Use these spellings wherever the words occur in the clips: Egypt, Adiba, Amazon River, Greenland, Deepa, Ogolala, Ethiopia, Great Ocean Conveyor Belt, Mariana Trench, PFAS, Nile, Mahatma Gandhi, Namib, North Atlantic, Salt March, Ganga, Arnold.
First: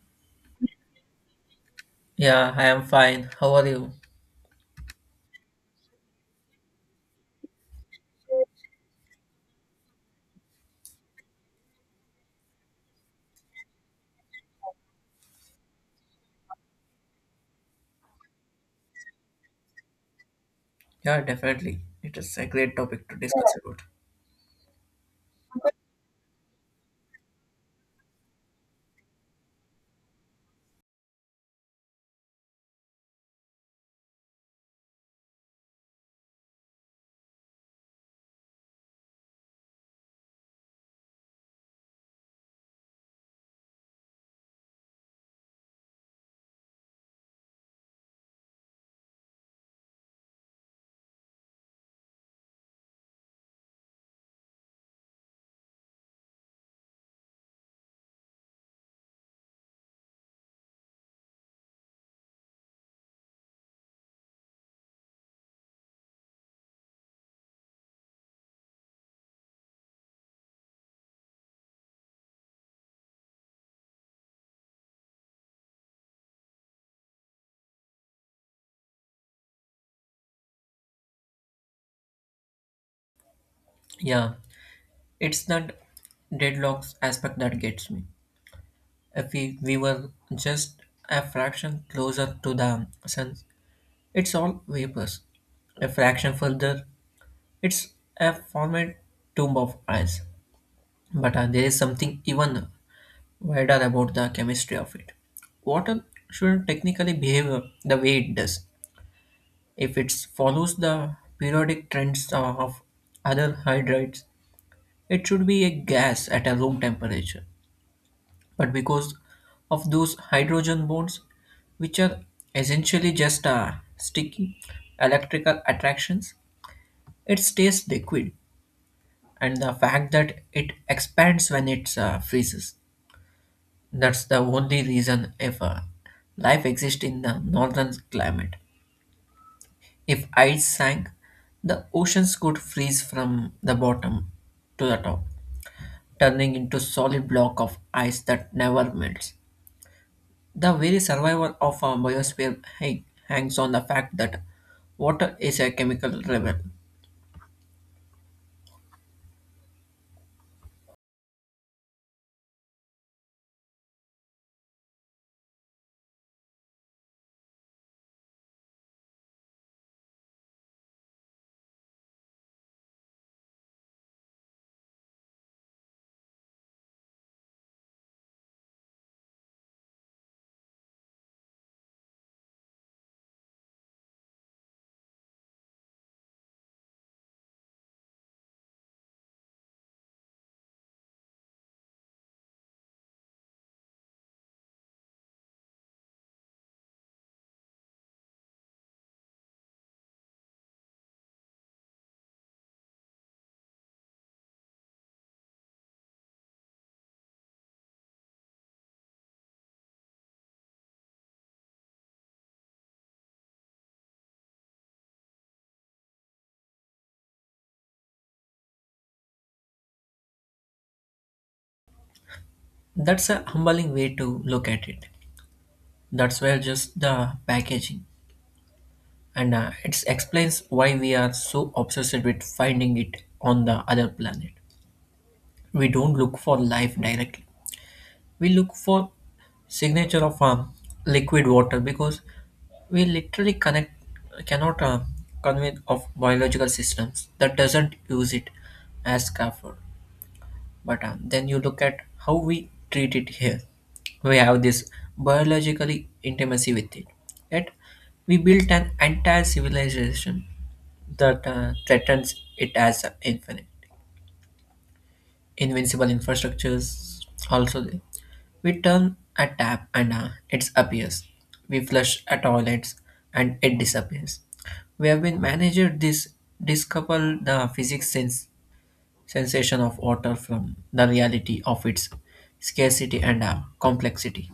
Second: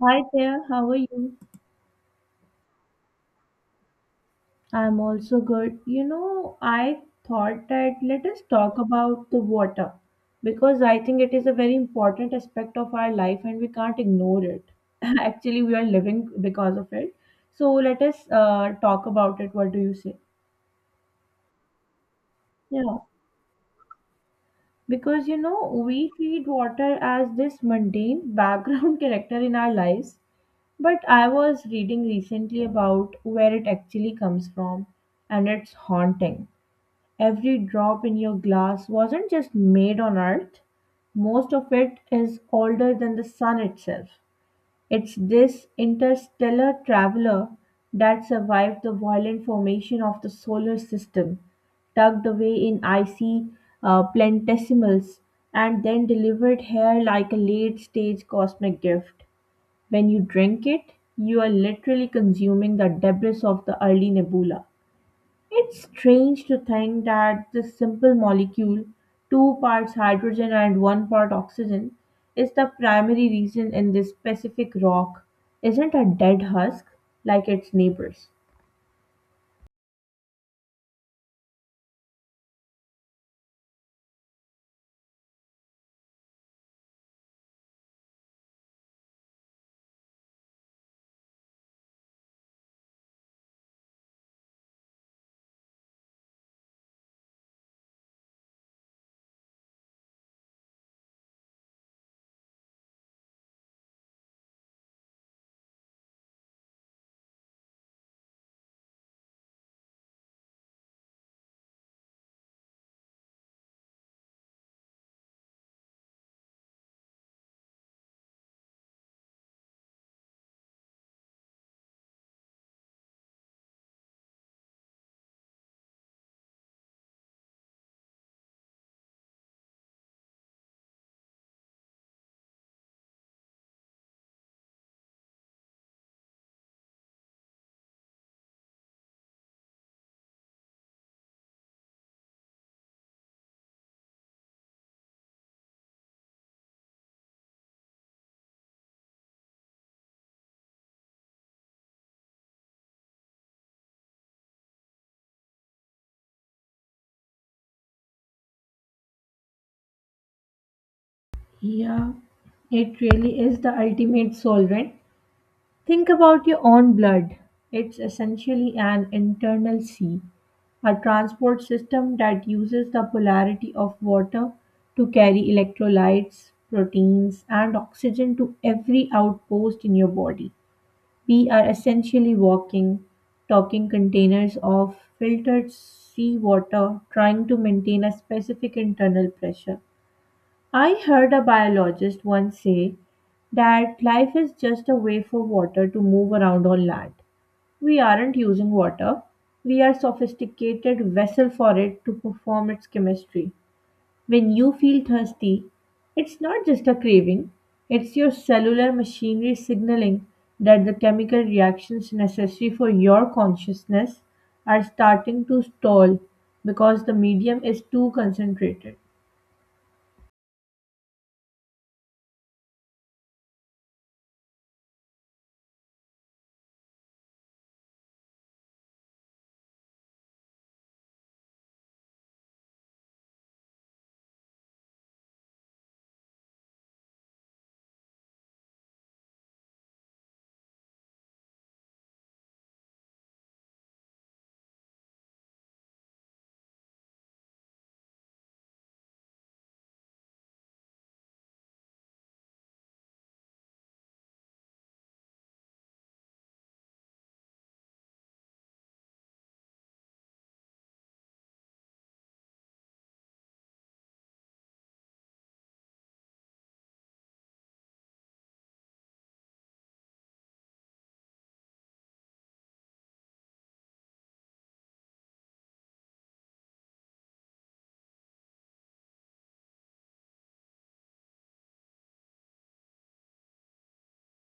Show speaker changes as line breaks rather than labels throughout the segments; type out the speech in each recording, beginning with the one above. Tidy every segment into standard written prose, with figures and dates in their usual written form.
Hi there, how are you?
Yeah, I am fine. How are you?
I'm also good. You know, I thought that let us talk about the water because I think it is a very important aspect of our life and we can't ignore it. Actually, we are living because of it. So let us talk about it. What do you say?
Yeah, definitely. It is a great
Yeah,
topic to discuss about.
because you know, we treat water as this mundane background character in our lives. But I was reading recently about where it actually comes from, and it's haunting. Every drop in your glass wasn't just made on Earth, most of it is older than the sun itself. It's this interstellar traveler that survived the violent formation of the solar system, tucked away in icy planetesimals, and then delivered here like a late stage cosmic gift. When you drink it, you are literally consuming the debris of the early nebula. It's strange to think that this simple molecule, two parts hydrogen and one part oxygen, is the primary reason in this specific rock isn't a dead husk like its neighbors.
Yeah, it's that deadlocks aspect that gets me. If we were just a fraction closer to the sun, it's all vapors. A fraction further, it's a formed tomb of ice. But there is something even wider about the chemistry of it. Water shouldn't technically behave the way it does. If it follows the periodic trends of other hydrides, it should be a gas at a room temperature. But because of those hydrogen bonds, which are essentially just sticky electrical attractions, it stays liquid. And the fact that it expands when it freezes. That's the only reason if life exists in the northern climate. If ice sank, the oceans could freeze from the bottom to the top, turning into solid block of ice that never melts. The very survival of our biosphere hangs on the fact that water is a chemical rebel.
Yeah, it really is the ultimate solvent. Think about your own blood. It's essentially an internal sea. A transport system that uses the polarity of water to carry electrolytes, proteins, and oxygen to every outpost in your body. We are essentially walking, talking containers of filtered seawater trying to maintain a specific internal pressure. I heard a biologist once say that life is just a way for water to move around on land. We aren't using water, we are sophisticated vessel for it to perform its chemistry. When you feel thirsty, it's not just a craving, it's your cellular machinery signaling that the chemical reactions necessary for your consciousness are starting to stall because the medium is too concentrated.
That's a humbling way to look at it. That's where just the packaging, and it explains why we are so obsessed with finding it on the other planet. We don't look for life directly, we look for signature of liquid water because we literally connect cannot convey of biological systems that doesn't use it as scaffold, but then you look at how we treat it here. We have this biologically intimacy with it, yet we built an entire civilization that threatens it as infinite invincible infrastructures also there. We turn a tap and it appears. We flush a toilet and it disappears. We have been managed this discouple the physics sense, sensation of water from the reality of its scarcity and complexity.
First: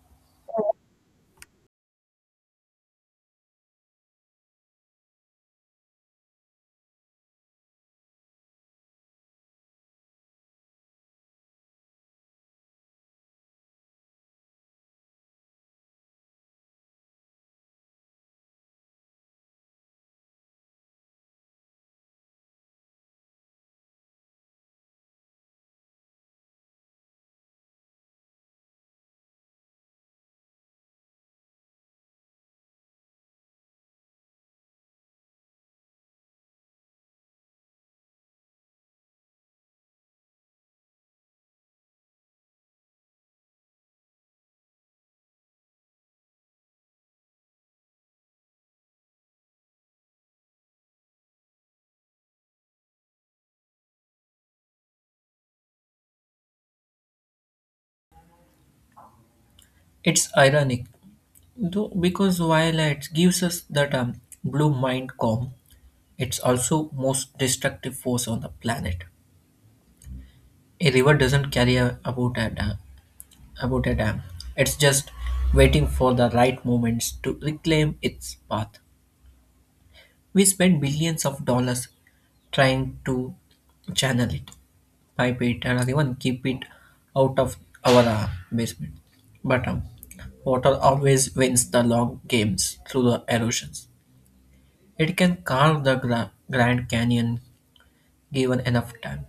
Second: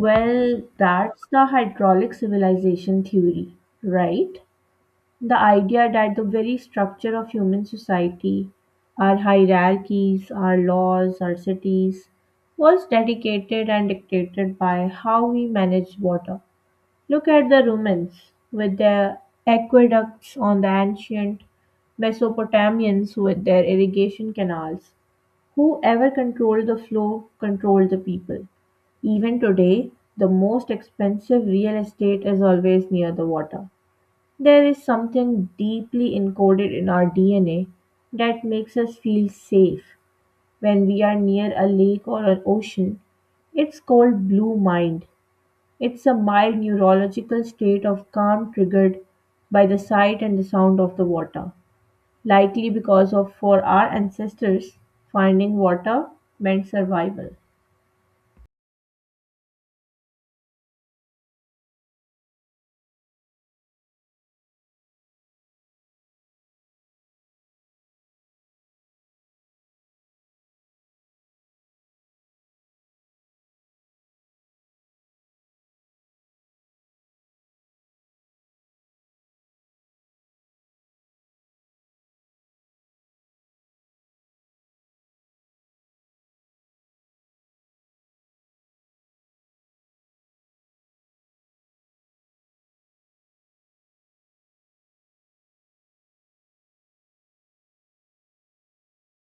Well, that's the hydraulic civilization theory, right? The idea that the very structure of human society, our hierarchies, our laws, our cities, was dedicated and dictated by how we manage water. Look at the Romans with their aqueducts on the ancient Mesopotamians with their irrigation canals. Whoever controlled the flow controlled the people. Even today, the most expensive real estate is always near the water. There is something deeply encoded in our DNA that makes us feel safe when we are near a lake or an ocean. It's called blue mind. It's a mild neurological state of calm triggered by the sight and the sound of the water, likely because of for our ancestors finding water meant survival.
It's ironic though, because while it gives us that blue mind calm, it's also most destructive force on the planet. A river doesn't carry a, about a, da- about a dam. It's just waiting for the right moments to reclaim its path. We spend billions of dollars trying to channel it, pipe it, and even keep it out of our basement. But water always wins the long games through the erosions. It can carve the Grand Canyon given enough time.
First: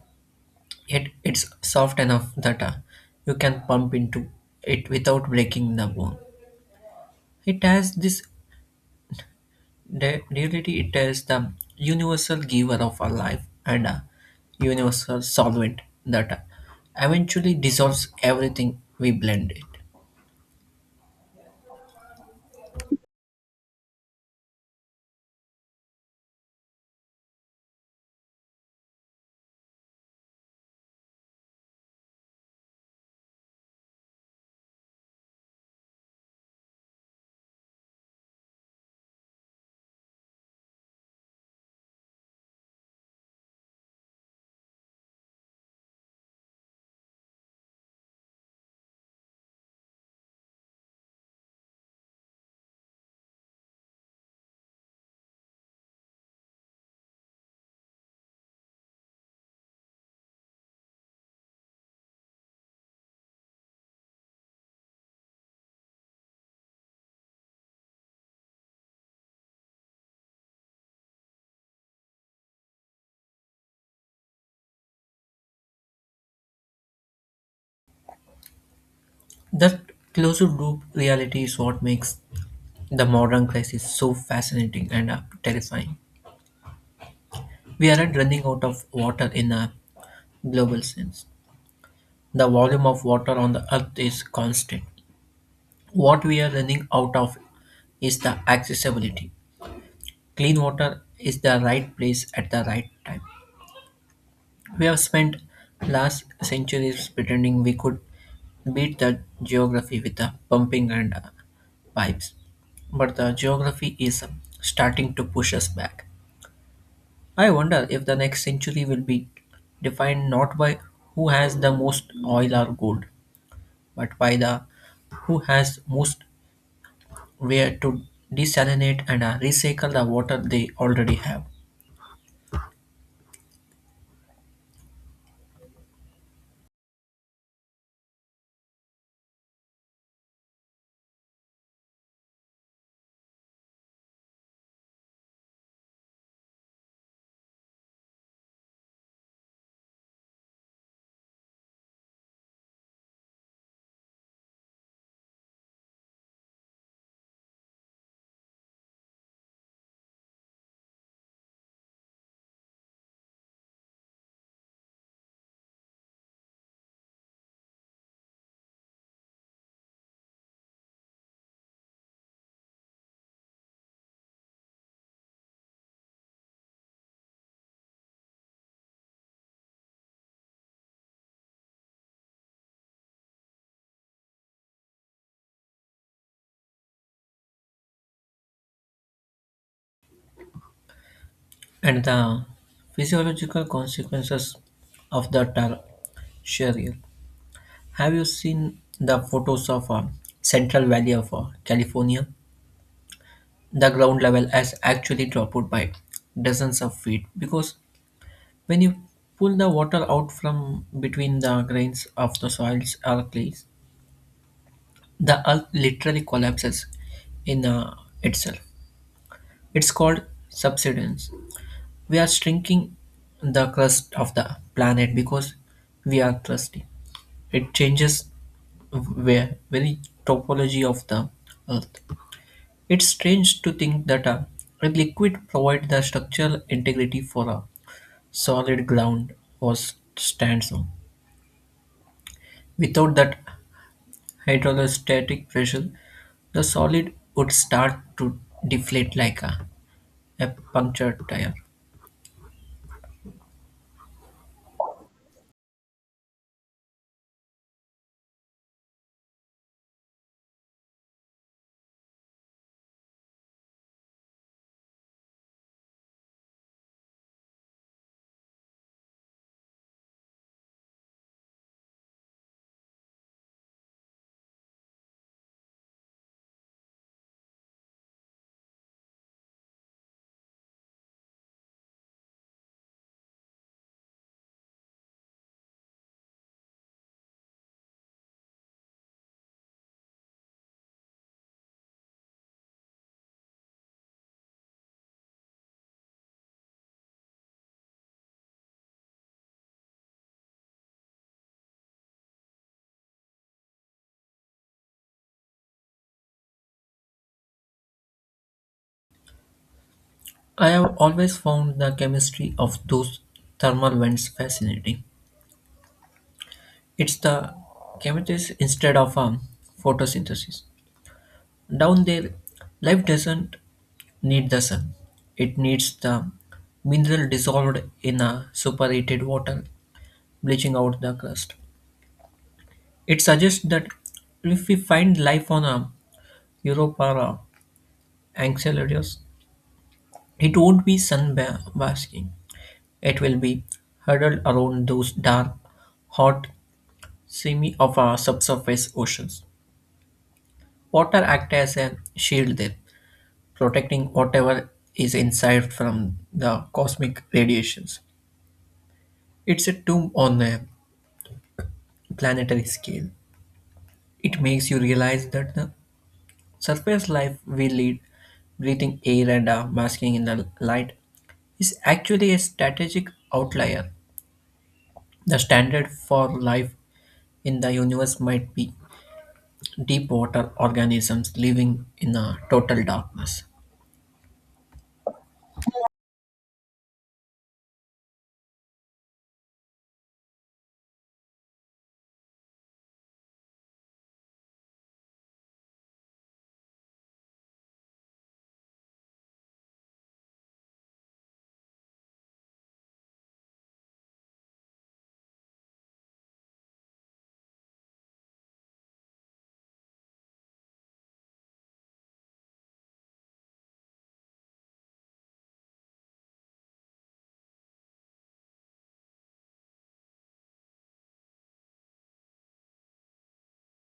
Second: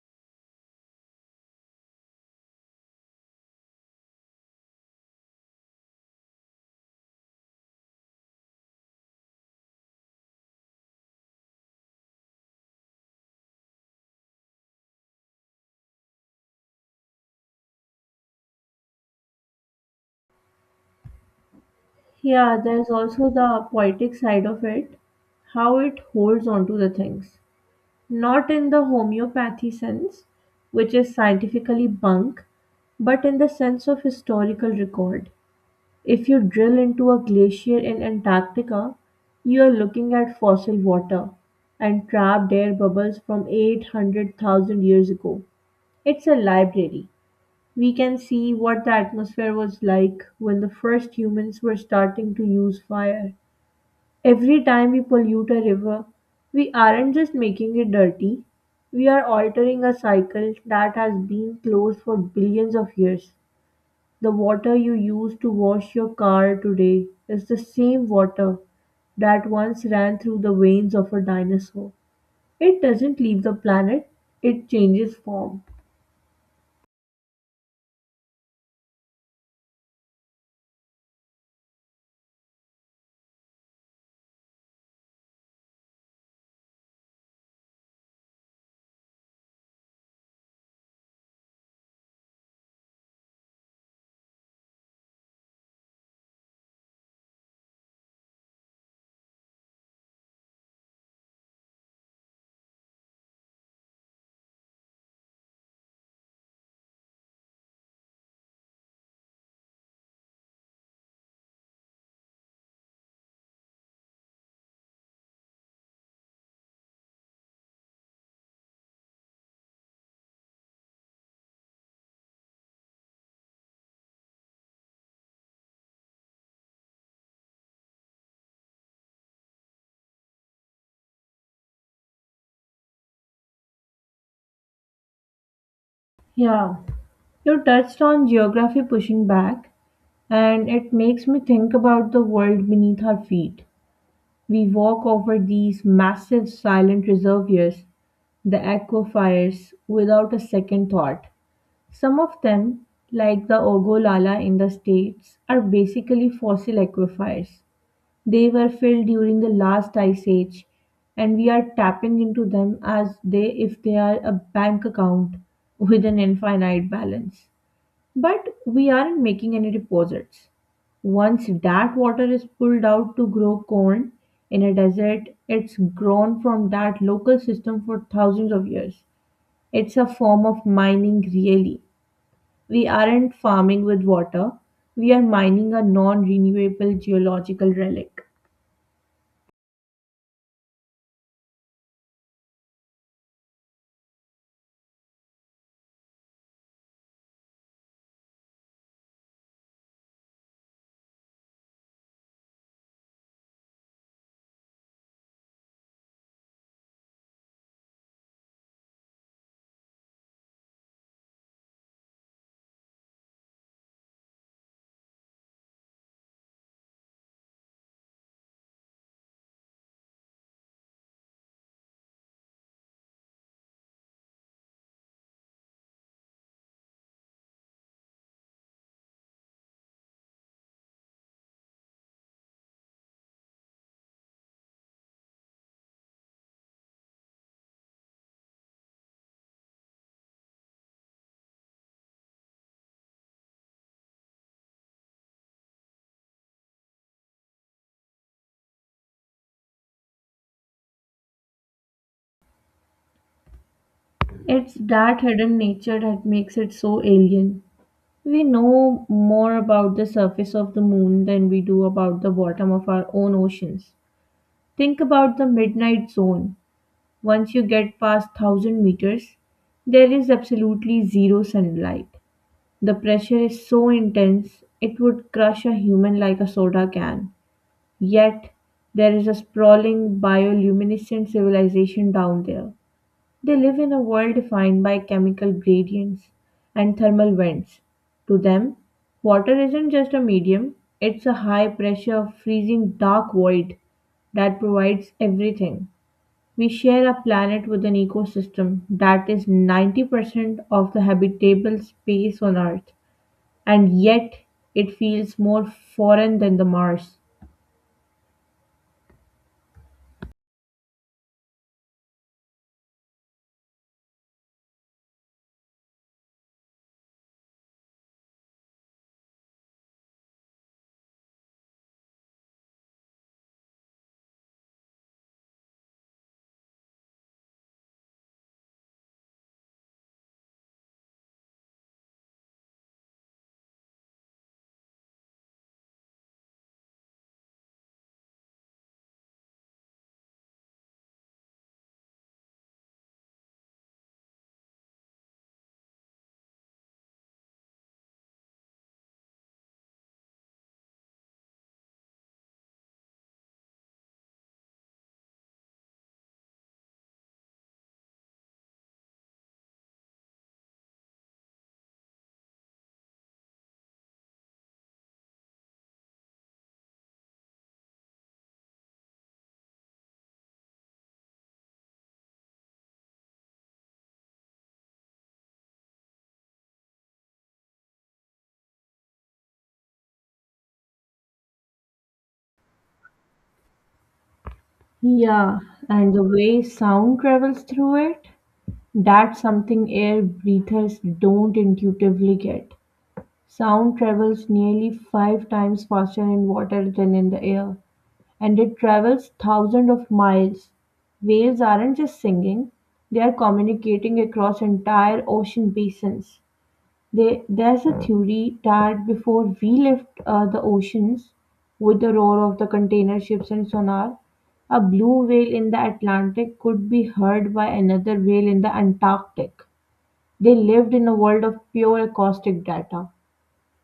Yet it's soft enough that you can pump into it without breaking the bone. It has this That reality it is the universal giver of our life and a universal solvent that eventually dissolves everything we blend it.
Yeah, there's also the poetic side of it, how it holds on to the things. Not in the homeopathy sense, which is scientifically bunk, but in the sense of historical record. If you drill into a glacier in Antarctica, you are looking at fossil water and trapped air bubbles from 800,000 years ago. It's a library. We can see what the atmosphere was like when the first humans were starting to use fire. Every time we pollute a river, we aren't just making it dirty, we are altering a cycle that has been closed for billions of years. The water you use to wash your car today is the same water that once ran through the veins of a dinosaur. It doesn't leave the planet, it changes form.
That closed loop reality is what makes the modern crisis so fascinating and terrifying. We aren't running out of water in a global sense. The volume of water on the earth is constant. What we are running out of is the accessibility. Clean water is the right place at the right time. We have spent last centuries pretending we could beat the geography with the pumping and pipes, but the geography is starting to push us back. I wonder if the next century will be defined not by who has the most oil or gold, but by the who has most where to desalinate and recycle the water they already have.
Yeah, you touched on geography pushing back, and it makes me think about the world beneath our feet. We walk over these massive silent reservoirs, the aquifers, without a second thought. Some of them, like the Ogolala in the States, are basically fossil aquifers. They were filled during the last ice age, and we are tapping into them as they if they are a bank account with an infinite balance. But we aren't making any deposits. Once that water is pulled out to grow corn in a desert, it's grown from that local system for thousands of years. It's a form of mining, really. We aren't farming with water, we are mining a non renewable geological relic.
And the physiological consequences of the are Sharia. Have you seen the photos of Central Valley of California? The ground level has actually dropped by dozens of feet because when you pull the water out from between the grains of the soils or clays, the earth literally collapses in itself. It's called subsidence. We are shrinking the crust of the planet because we are thirsty. It changes where very topology of the earth. It's strange to think that a liquid provides the structural integrity for a solid ground or stands on. Without that hydrostatic pressure, the solid would start to deflate like a punctured tire.
It's that hidden nature that makes it so alien. We know more about the surface of the moon than we do about the bottom of our own oceans. Think about the midnight zone. Once you get past 1000 meters, there is absolutely zero sunlight. The pressure is so intense it would crush a human like a soda can. Yet, there is a sprawling bioluminescent civilization down there. They live in a world defined by chemical gradients and thermal vents. To them, water isn't just a medium, it's a high pressure, freezing dark void that provides everything. We share a planet with an ecosystem that is 90% of the habitable space on Earth, and yet it feels more foreign than the Mars.
I have always found the chemistry of those thermal vents fascinating. It's the chemistry instead of photosynthesis. Down there, life doesn't need the sun. It needs the mineral dissolved in a superheated water, bleaching out the crust. It suggests that if we find life on a Europa or a Enceladus, it won't be sun basking. It will be huddled around those dark, hot semi of our subsurface oceans. Water acts as a shield there, protecting whatever is inside from the cosmic radiations. It's a tomb on a planetary scale. It makes you realize that the surface life we lead, breathing air and basking in the light, is actually a strategic outlier. The standard for life in the universe might be deep water organisms living in a total darkness.
Yeah, and the way sound travels through it, that's something air breathers don't intuitively get. Sound travels nearly five times faster in water than in the air. And it travels thousands of miles. Whales aren't just singing, they are communicating across entire ocean basins. There's a theory that before we left the oceans with the roar of the container ships and sonar, a blue whale in the Atlantic could be heard by another whale in the Antarctic. They lived in a world of pure acoustic data.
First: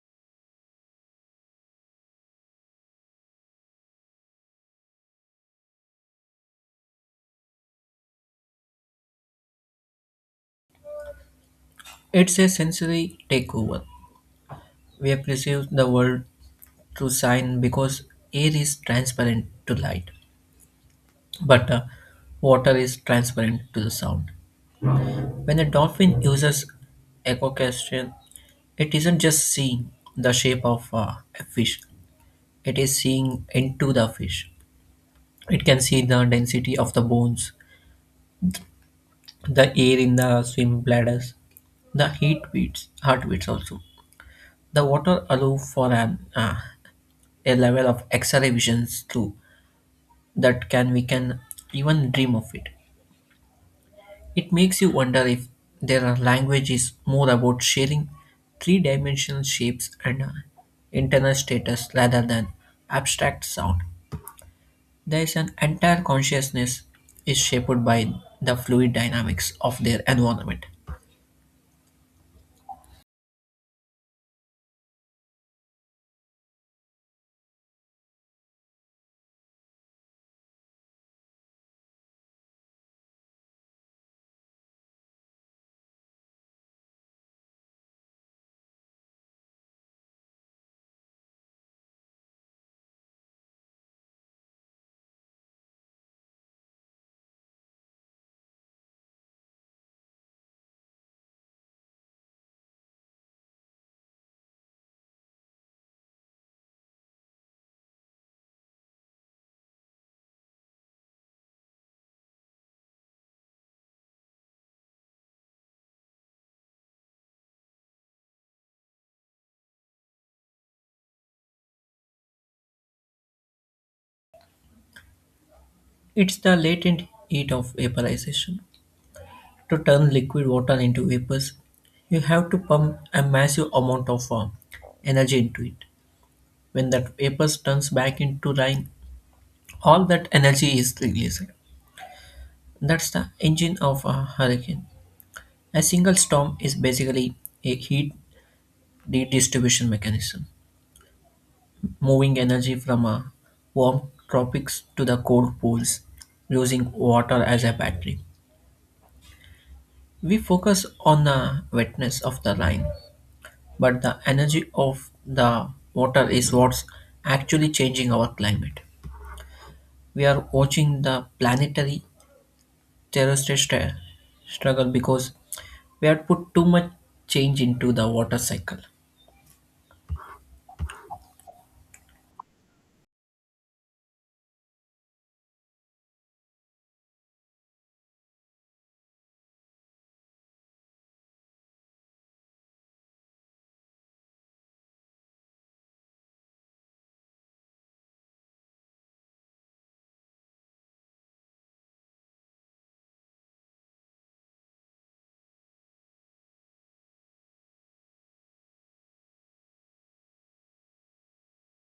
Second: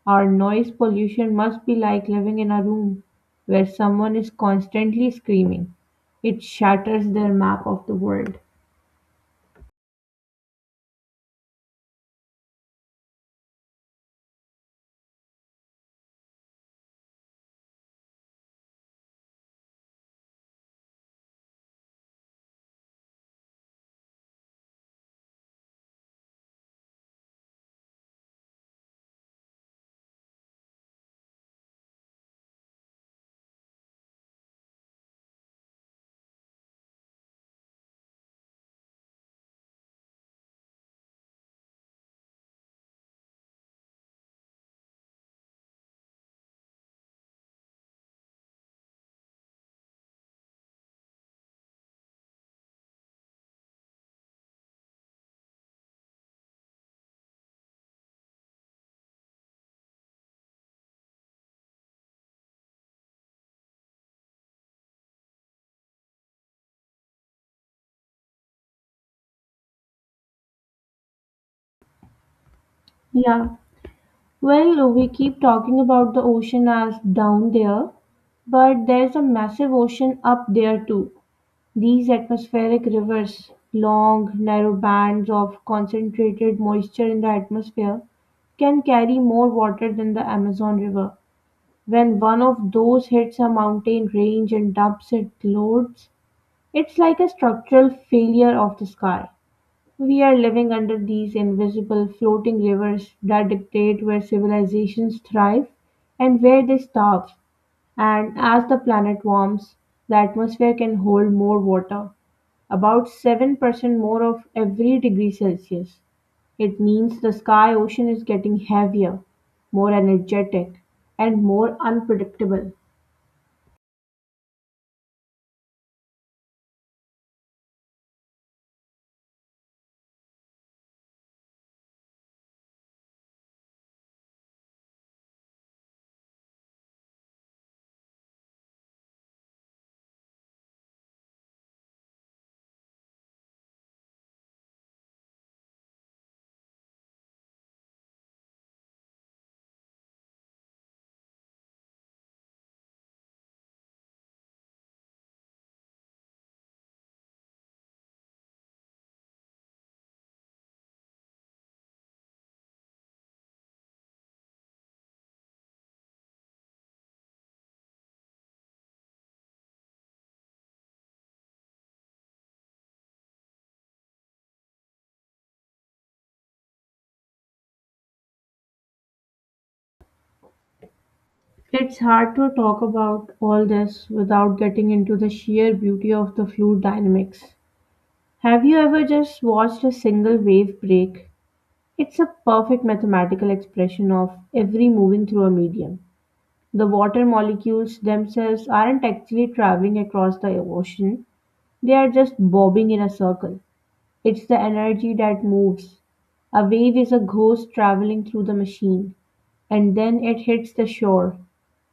Our noise pollution must be like living in a room where someone is constantly screaming. It shatters their map of the world.
It's a sensory takeover. We perceive the world through sign because air is transparent to light, but water is transparent to the sound. When a dolphin uses echocastration, it isn't just seeing the shape of a fish, it is seeing into the fish. It can see the density of the bones, the air in the swim bladders, the heartbeats also. The water allows for an a level of X-ray visions too that can we can even dream of it. It makes you wonder if there are languages more about sharing three dimensional shapes and internal status rather than abstract sound. There is an entire consciousness is shaped by the fluid dynamics of their environment.
Yeah. Well, we keep talking about the ocean as down there, but there's a massive ocean up there too. These atmospheric rivers, long, narrow bands of concentrated moisture in the atmosphere, can carry more water than the Amazon River. When one of those hits a mountain range and dubs it loads, it's like a structural failure of the sky. We are living under these invisible floating rivers that dictate where civilizations thrive and where they starve. And as the planet warms, the atmosphere can hold more water, about 7% more of every degree Celsius. It means the sky ocean is getting heavier, more energetic, and more unpredictable.
It's the latent heat of vaporization. To turn liquid water into vapors, you have to pump a massive amount of energy into it. When that vapor turns back into rain, all that energy is released. That's the engine of a hurricane. A single storm is basically a heat redistribution mechanism, moving energy from a warm tropics to the cold poles, using water as a battery. We focus on the wetness of the line, but the energy of the water is what's actually changing our climate. We are watching the planetary terrestrial struggle because we had put too much change into the water cycle.
It's hard to talk about all this without getting into the sheer beauty of the fluid dynamics. Have you ever just watched a single wave break? It's a perfect mathematical expression of every moving through a medium. The water molecules themselves aren't actually traveling across the ocean, they are just bobbing in a circle. It's the energy that moves. A wave is a ghost traveling through the machine, and then it hits the shore.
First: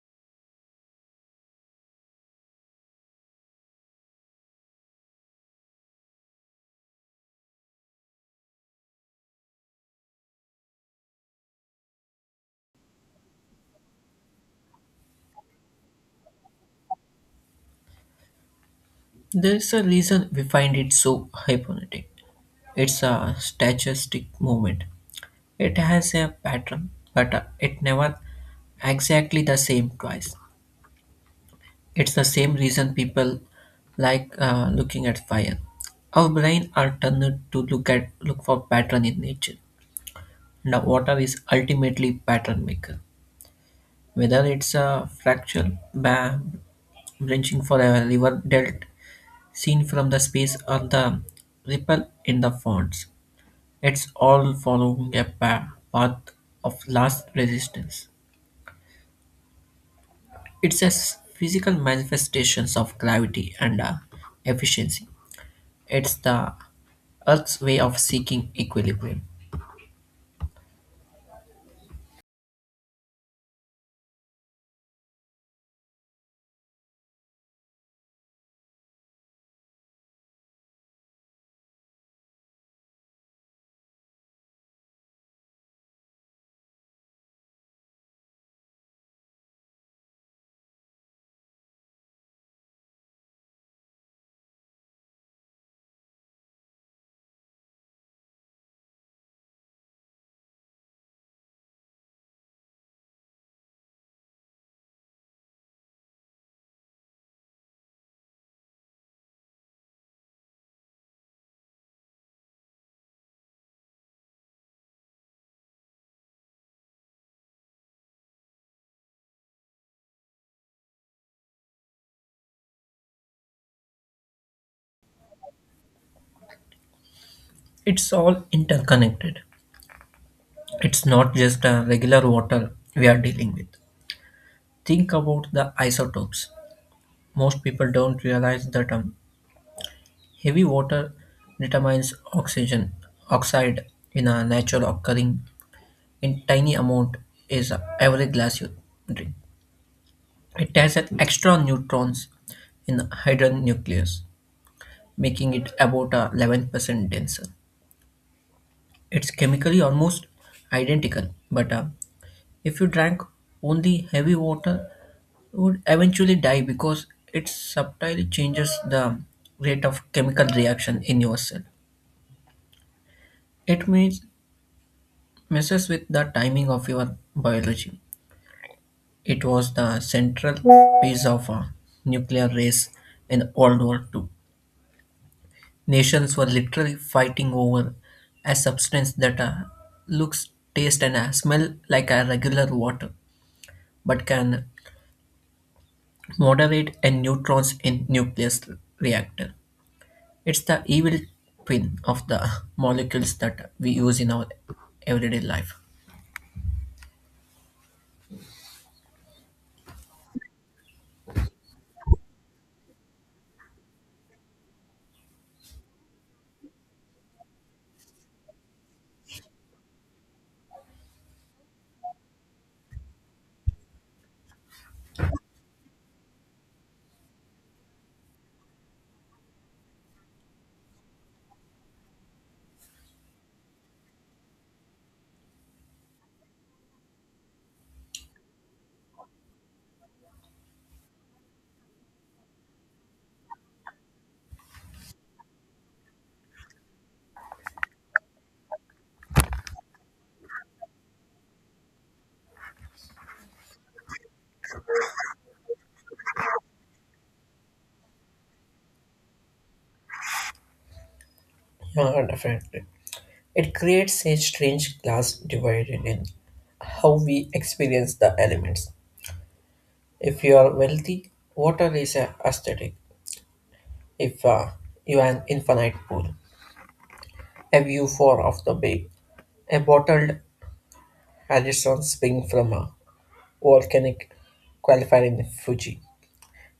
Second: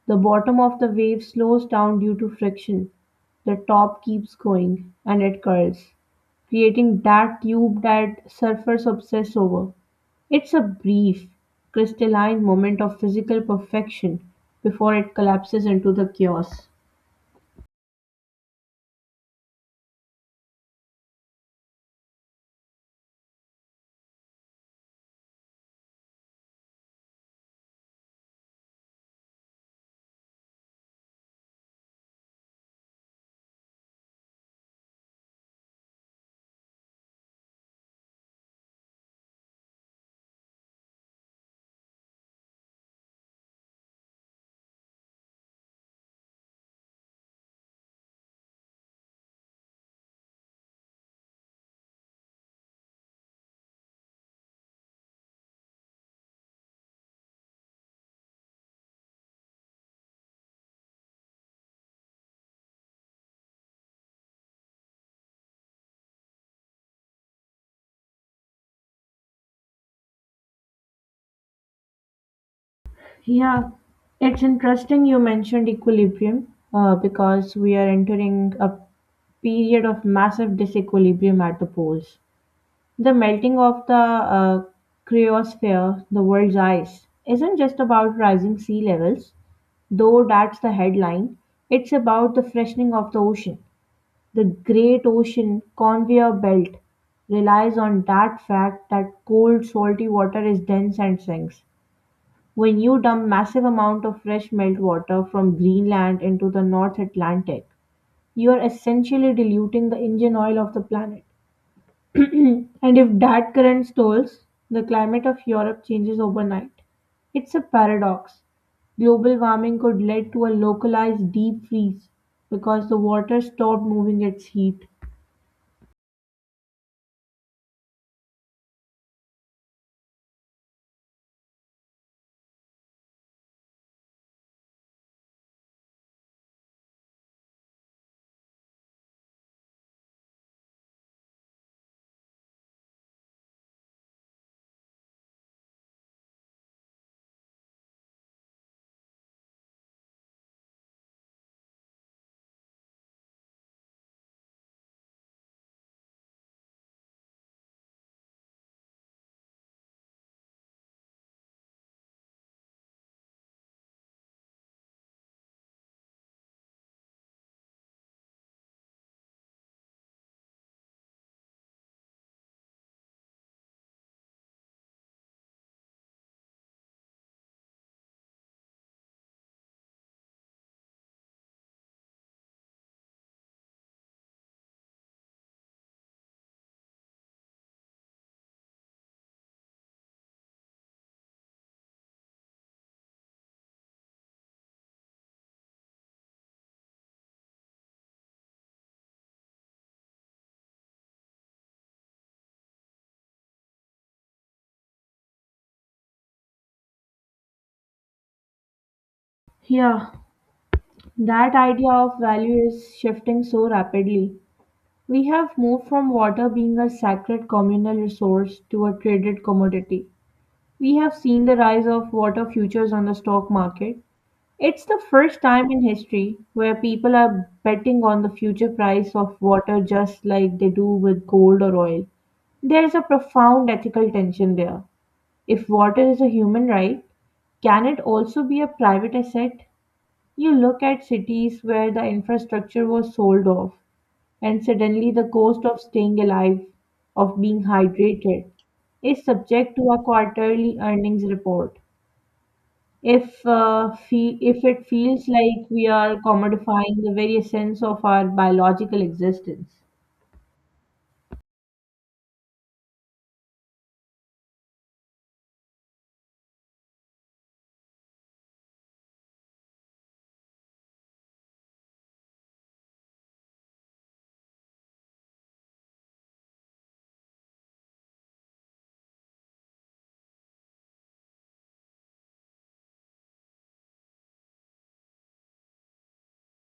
The bottom of the wave slows down due to friction, the top keeps going, and it curls, creating that tube that surfers obsess over. It's a brief, crystalline moment of physical perfection before it collapses into the chaos.
There's a reason we find it so hypnotic. It's a statistic movement. It has a pattern, but it never exactly the same twice. It's the same reason people like looking at fire. Our brain are turned to look for pattern in nature. Now, water is ultimately pattern maker. Whether it's a fracture, branching for a river delta, seen from the space are the ripple in the fonts. It's all following a path of last resistance. It's a physical manifestations of gravity and efficiency. It's the Earth's way of seeking equilibrium.
Yeah, it's interesting you mentioned equilibrium because we are entering a period of massive disequilibrium at the poles. The melting of the cryosphere, the world's ice, isn't just about rising sea levels, though that's the headline. It's about the freshening of the ocean. The Great Ocean Conveyor Belt relies on that fact that cold, salty water is dense and sinks. When you dump massive amount of fresh meltwater from Greenland into the North Atlantic, you are essentially diluting the engine oil of the planet. Hmm. And if that current stalls, the climate of Europe changes overnight. It's a paradox. Global warming could lead to a localized deep freeze because the water stopped moving its heat.
It's all interconnected. It's not just a regular water we are dealing with. Think about the isotopes. Most people don't realize that heavy water determines oxygen oxide in a natural occurring in tiny amount is every glass you drink. It has an extra neutrons in the hydrogen nucleus, making it about 11% denser. It's chemically almost identical, but if you drank only heavy water, you would eventually die because it subtly changes the rate of chemical reaction in your cell. It means messes with the timing of your biology. It was the central piece of a nuclear race in World War II. Nations were literally fighting over a substance that looks, tastes, and smell like a regular water, but can moderate and neutrons in nucleus reactor. It's the evil twin of the molecules that we use in our everyday life.
Yeah, that idea of value is shifting so rapidly. We have moved from water being a sacred communal resource to a traded commodity. We have seen the rise of water futures on the stock market. It's the first time in history where people are betting on the future price of water just like they do with gold or oil. There is a profound ethical tension there. If water is a human right, can it also be a private asset? You look at cities where the infrastructure was sold off, and suddenly the cost of staying alive, of being hydrated, is subject to a quarterly earnings report if if it feels like we are commodifying the very essence of our biological existence.
Yeah, definitely. It creates a strange class divide in how we experience the elements. If you are wealthy, water is a aesthetic. If you have an infinite pool, a view far off the bay, a bottled Harrison spring from a volcanic qualifier in Fuji.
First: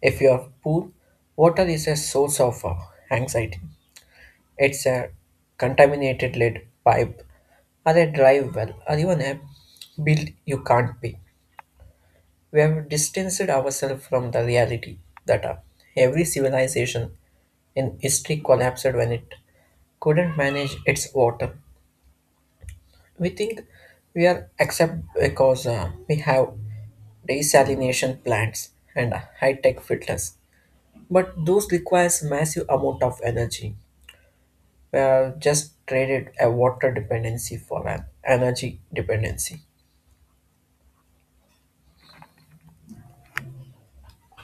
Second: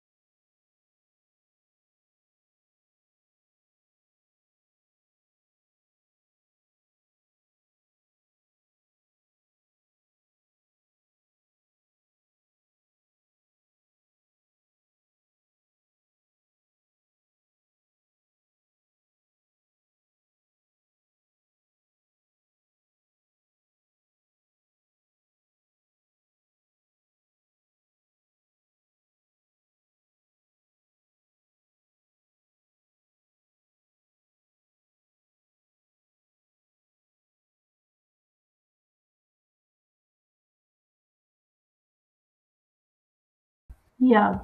If you are poor, water is a source of anxiety. It's a contaminated lead pipe, or a dry well, or even a bill you can't pay. We have distanced ourselves from the reality that every civilization in history collapsed when it couldn't manage its water. We think we are except because we have desalination plants and high-tech filters. But those requires massive amount of energy. We have just traded a water dependency for an energy dependency.
Yeah,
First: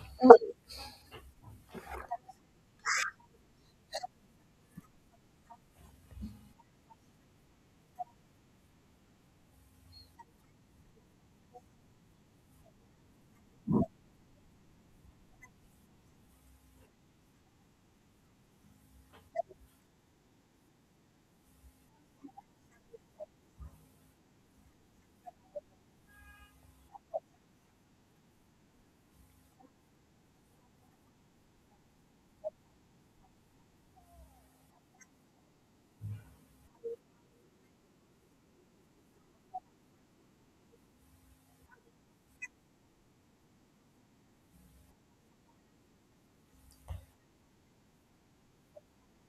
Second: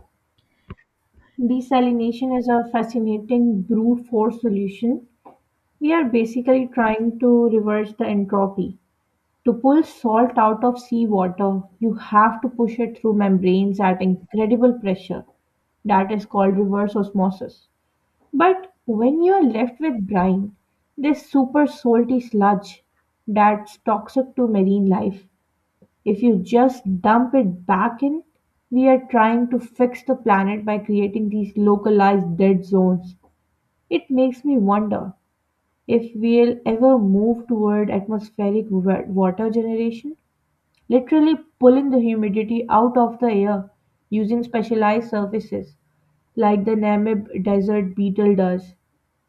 desalination is a fascinating brute force solution. We are basically trying to reverse the entropy. To pull salt out of seawater, you have to push it through membranes at incredible pressure. That is called reverse osmosis. But when you're left with brine, this super salty sludge that's toxic to marine life, if you just dump it back in, we are trying to fix the planet by creating these localized dead zones. It makes me wonder if we'll ever move toward atmospheric water generation, literally pulling the humidity out of the air using specialized surfaces like the Namib desert beetle does.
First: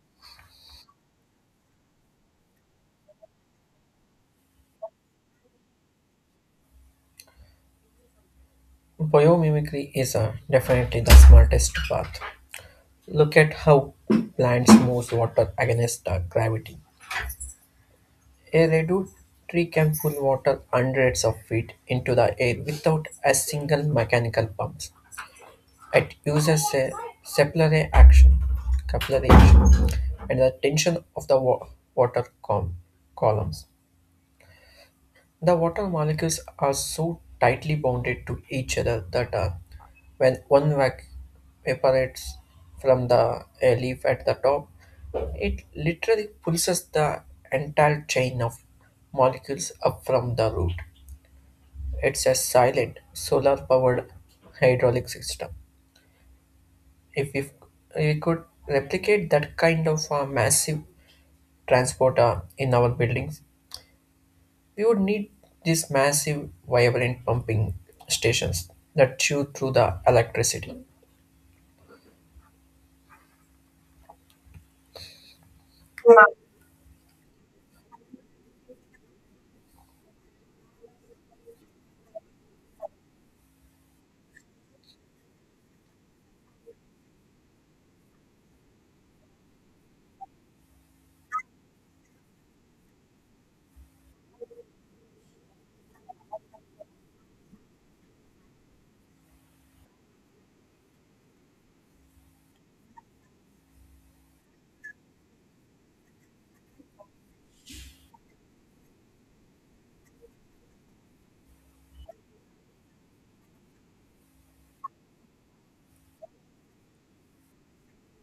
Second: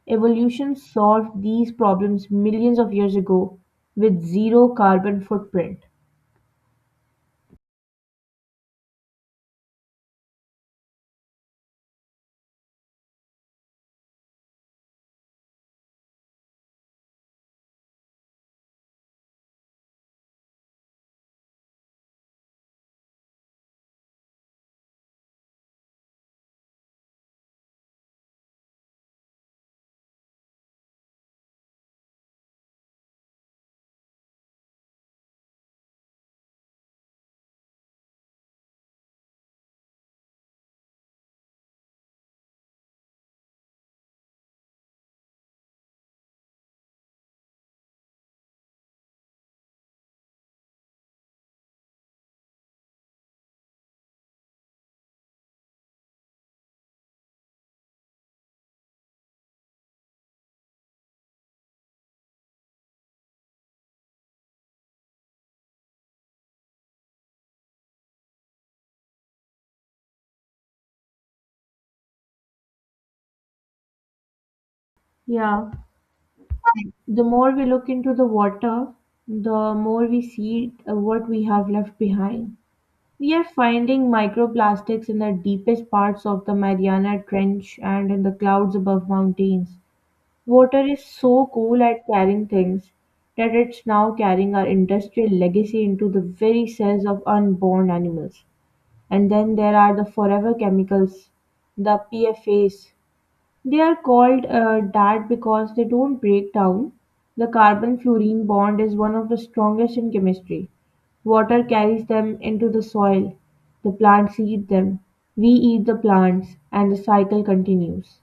Evolution solved these problems millions of years ago with zero carbon footprint.
Biomimicry is definitely the smartest path. Look at how plants move water against the gravity. A redwood tree can pull water hundreds of feet into the air without a single mechanical pump. It uses a capillary action, capillary action, and the tension of the water columns. The water molecules are so tightly bonded to each other that when one evaporates from the leaf at the top, it literally pulses the entire chain of molecules up from the root. It's a silent solar powered hydraulic system. If we could replicate that kind of massive transporter in our buildings, we would need these massive, vibrant pumping stations that chew through the electricity.
Yeah, the more we look into the water, the more we see what we have left behind. We are finding microplastics in the deepest parts of the Mariana Trench and in the clouds above mountains. Water is so cool at carrying things that it's now carrying our industrial legacy into the very cells of unborn animals. And then there are the forever chemicals, the PFAS. They are called that because they don't break down. The carbon fluorine bond is one of the strongest in chemistry. Water carries them into the soil. The plants eat them. We eat the plants, and the cycle continues.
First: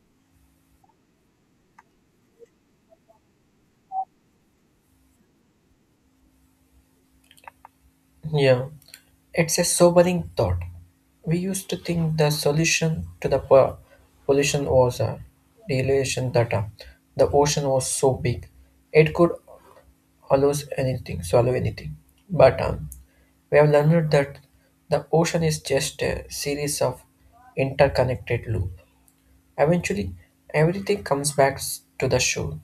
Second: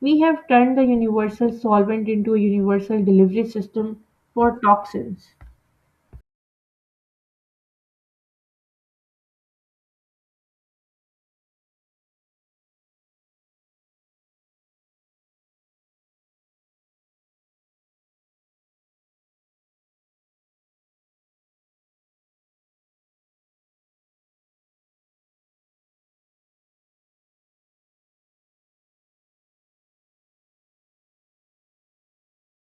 We have turned the universal solvent into a universal delivery system for toxins.
Yeah, it's a sobering thought. We used to think the solution to the pollution was a relation that the ocean was so big it could allow anything, swallow anything. But we have learned that the ocean is just a series of interconnected loop. Eventually, everything comes back to the shore.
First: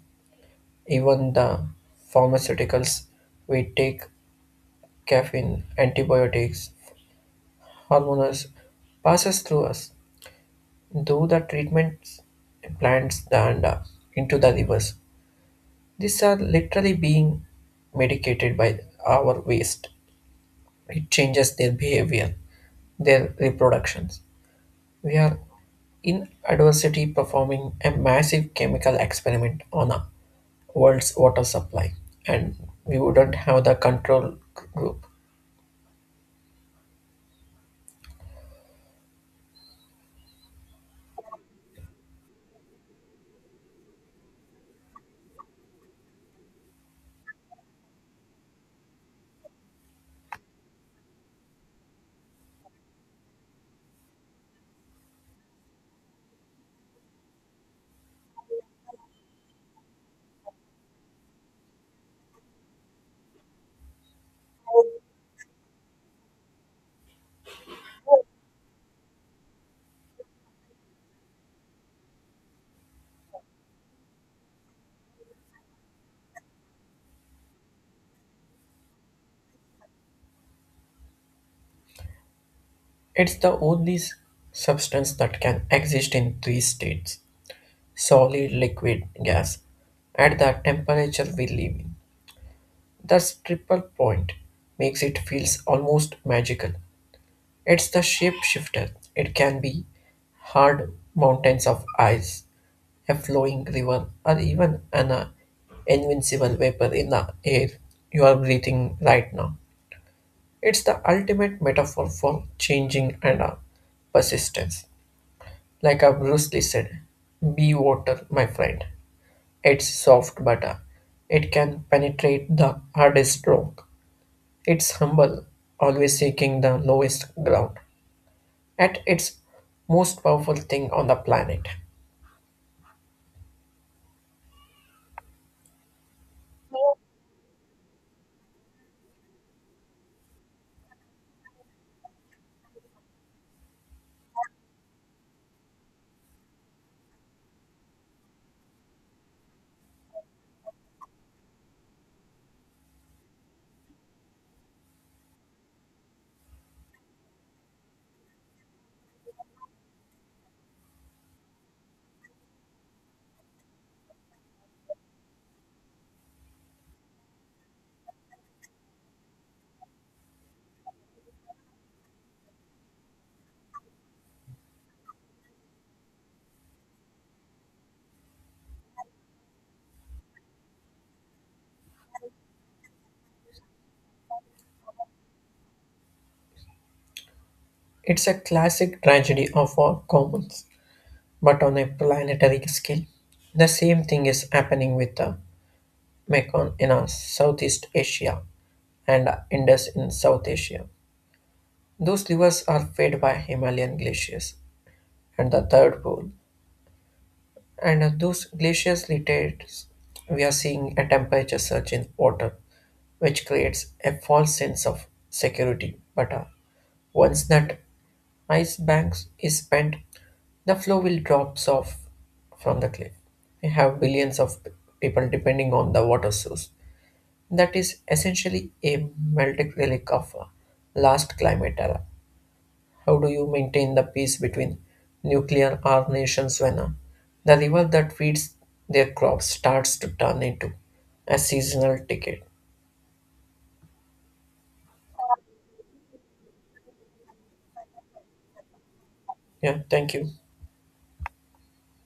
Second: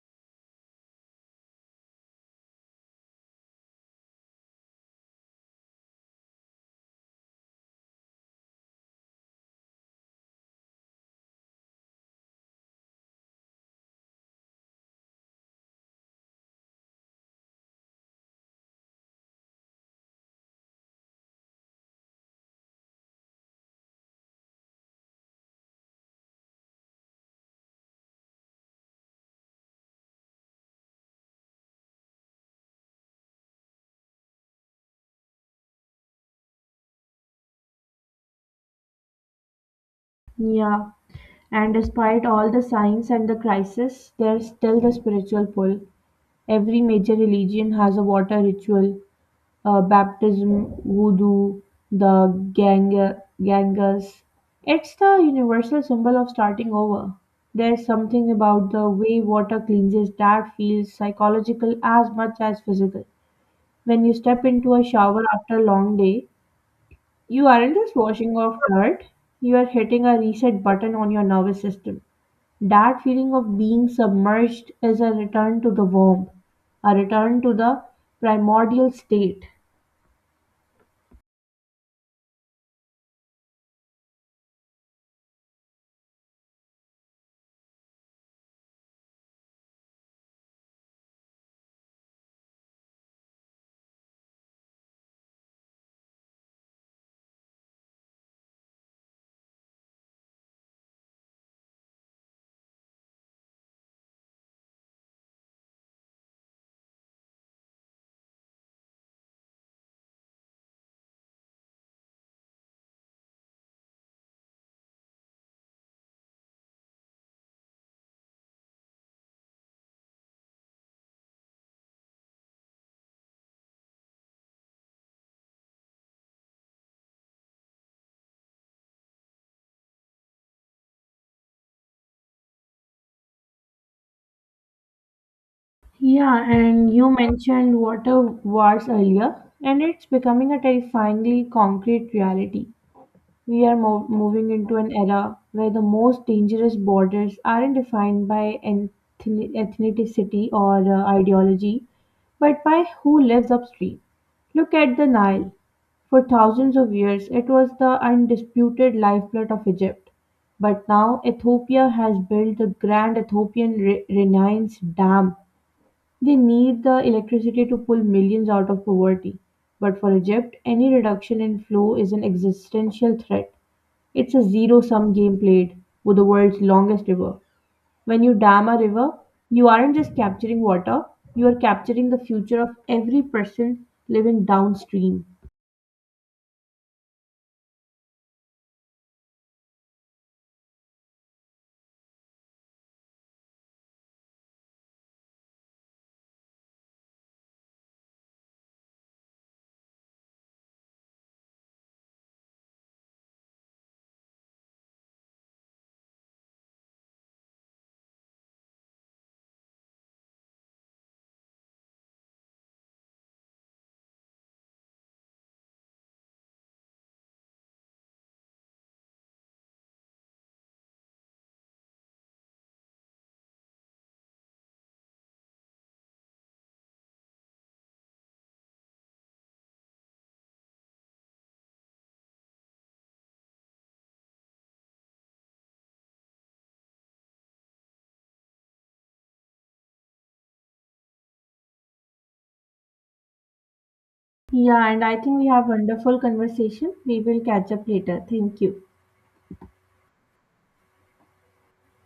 Even the pharmaceuticals we take, caffeine, antibiotics, hormones, passes through us. Do the treatments plants and into the rivers. These are literally being medicated by our waste. It changes their behavior, their reproductions. We are in adversity performing a massive chemical experiment on a world's water supply and we wouldn't have the control group.
Yeah. And despite all the science and the crisis, there's still the spiritual pull. Every major religion has a water ritual, baptism, voodoo, the Ganga, Gangas. It's the universal symbol of starting over. There's something about the way water cleanses that feels psychological as much as physical. When you step into a shower after a long day, you aren't just washing off dirt, you are hitting a reset button on your nervous system. That feeling of being submerged is a return to the womb, a return to the primordial state.
It's the only substance that can exist in three states solid, liquid, gas at the temperature we live in. That's triple point makes it feels almost magical. It's the shapeshifter. It can be hard mountains of ice, a flowing river, or even an invincible vapor in the air you are breathing right now. It's the ultimate metaphor for changing and persistence. Like a Bruce Lee said, be water, my friend. It's soft butter. It can penetrate the hardest rock. It's humble, always seeking the lowest ground. At its most powerful thing on the planet.
Yeah, and you mentioned water wars earlier, and it's becoming a terrifyingly concrete reality. We are moving into an era where the most dangerous borders aren't defined by ethnicity or ideology, but by who lives upstream. Look at the Nile. For thousands of years, it was the undisputed lifeblood of Egypt. But now, Ethiopia has built the Grand Ethiopian Renaissance Dam. They need the electricity to pull millions out of poverty. But for Egypt, any reduction in flow is an existential threat. It's a zero sum game played with the world's longest river. When you dam a river, you aren't just capturing water, you are capturing the future of every person living downstream.
It's a classic tragedy of our commons, but on a planetary scale. The same thing is happening with the Mekong in Southeast Asia and Indus in South Asia. Those rivers are fed by Himalayan glaciers and the third pole. And those glacial latitudes, we are seeing a temperature surge in water, which creates a false sense of security. But once that ice banks is spent, the flow will drops off from the cliff. We have billions of people depending on the water source. That is essentially a melted relic of last climate era. How do you maintain the peace between nuclear armed nations when the river that feeds their crops starts to turn into a seasonal ticket?
Yeah, and I think we have wonderful conversation. We will catch up later. Thank you.
Yeah, thank you.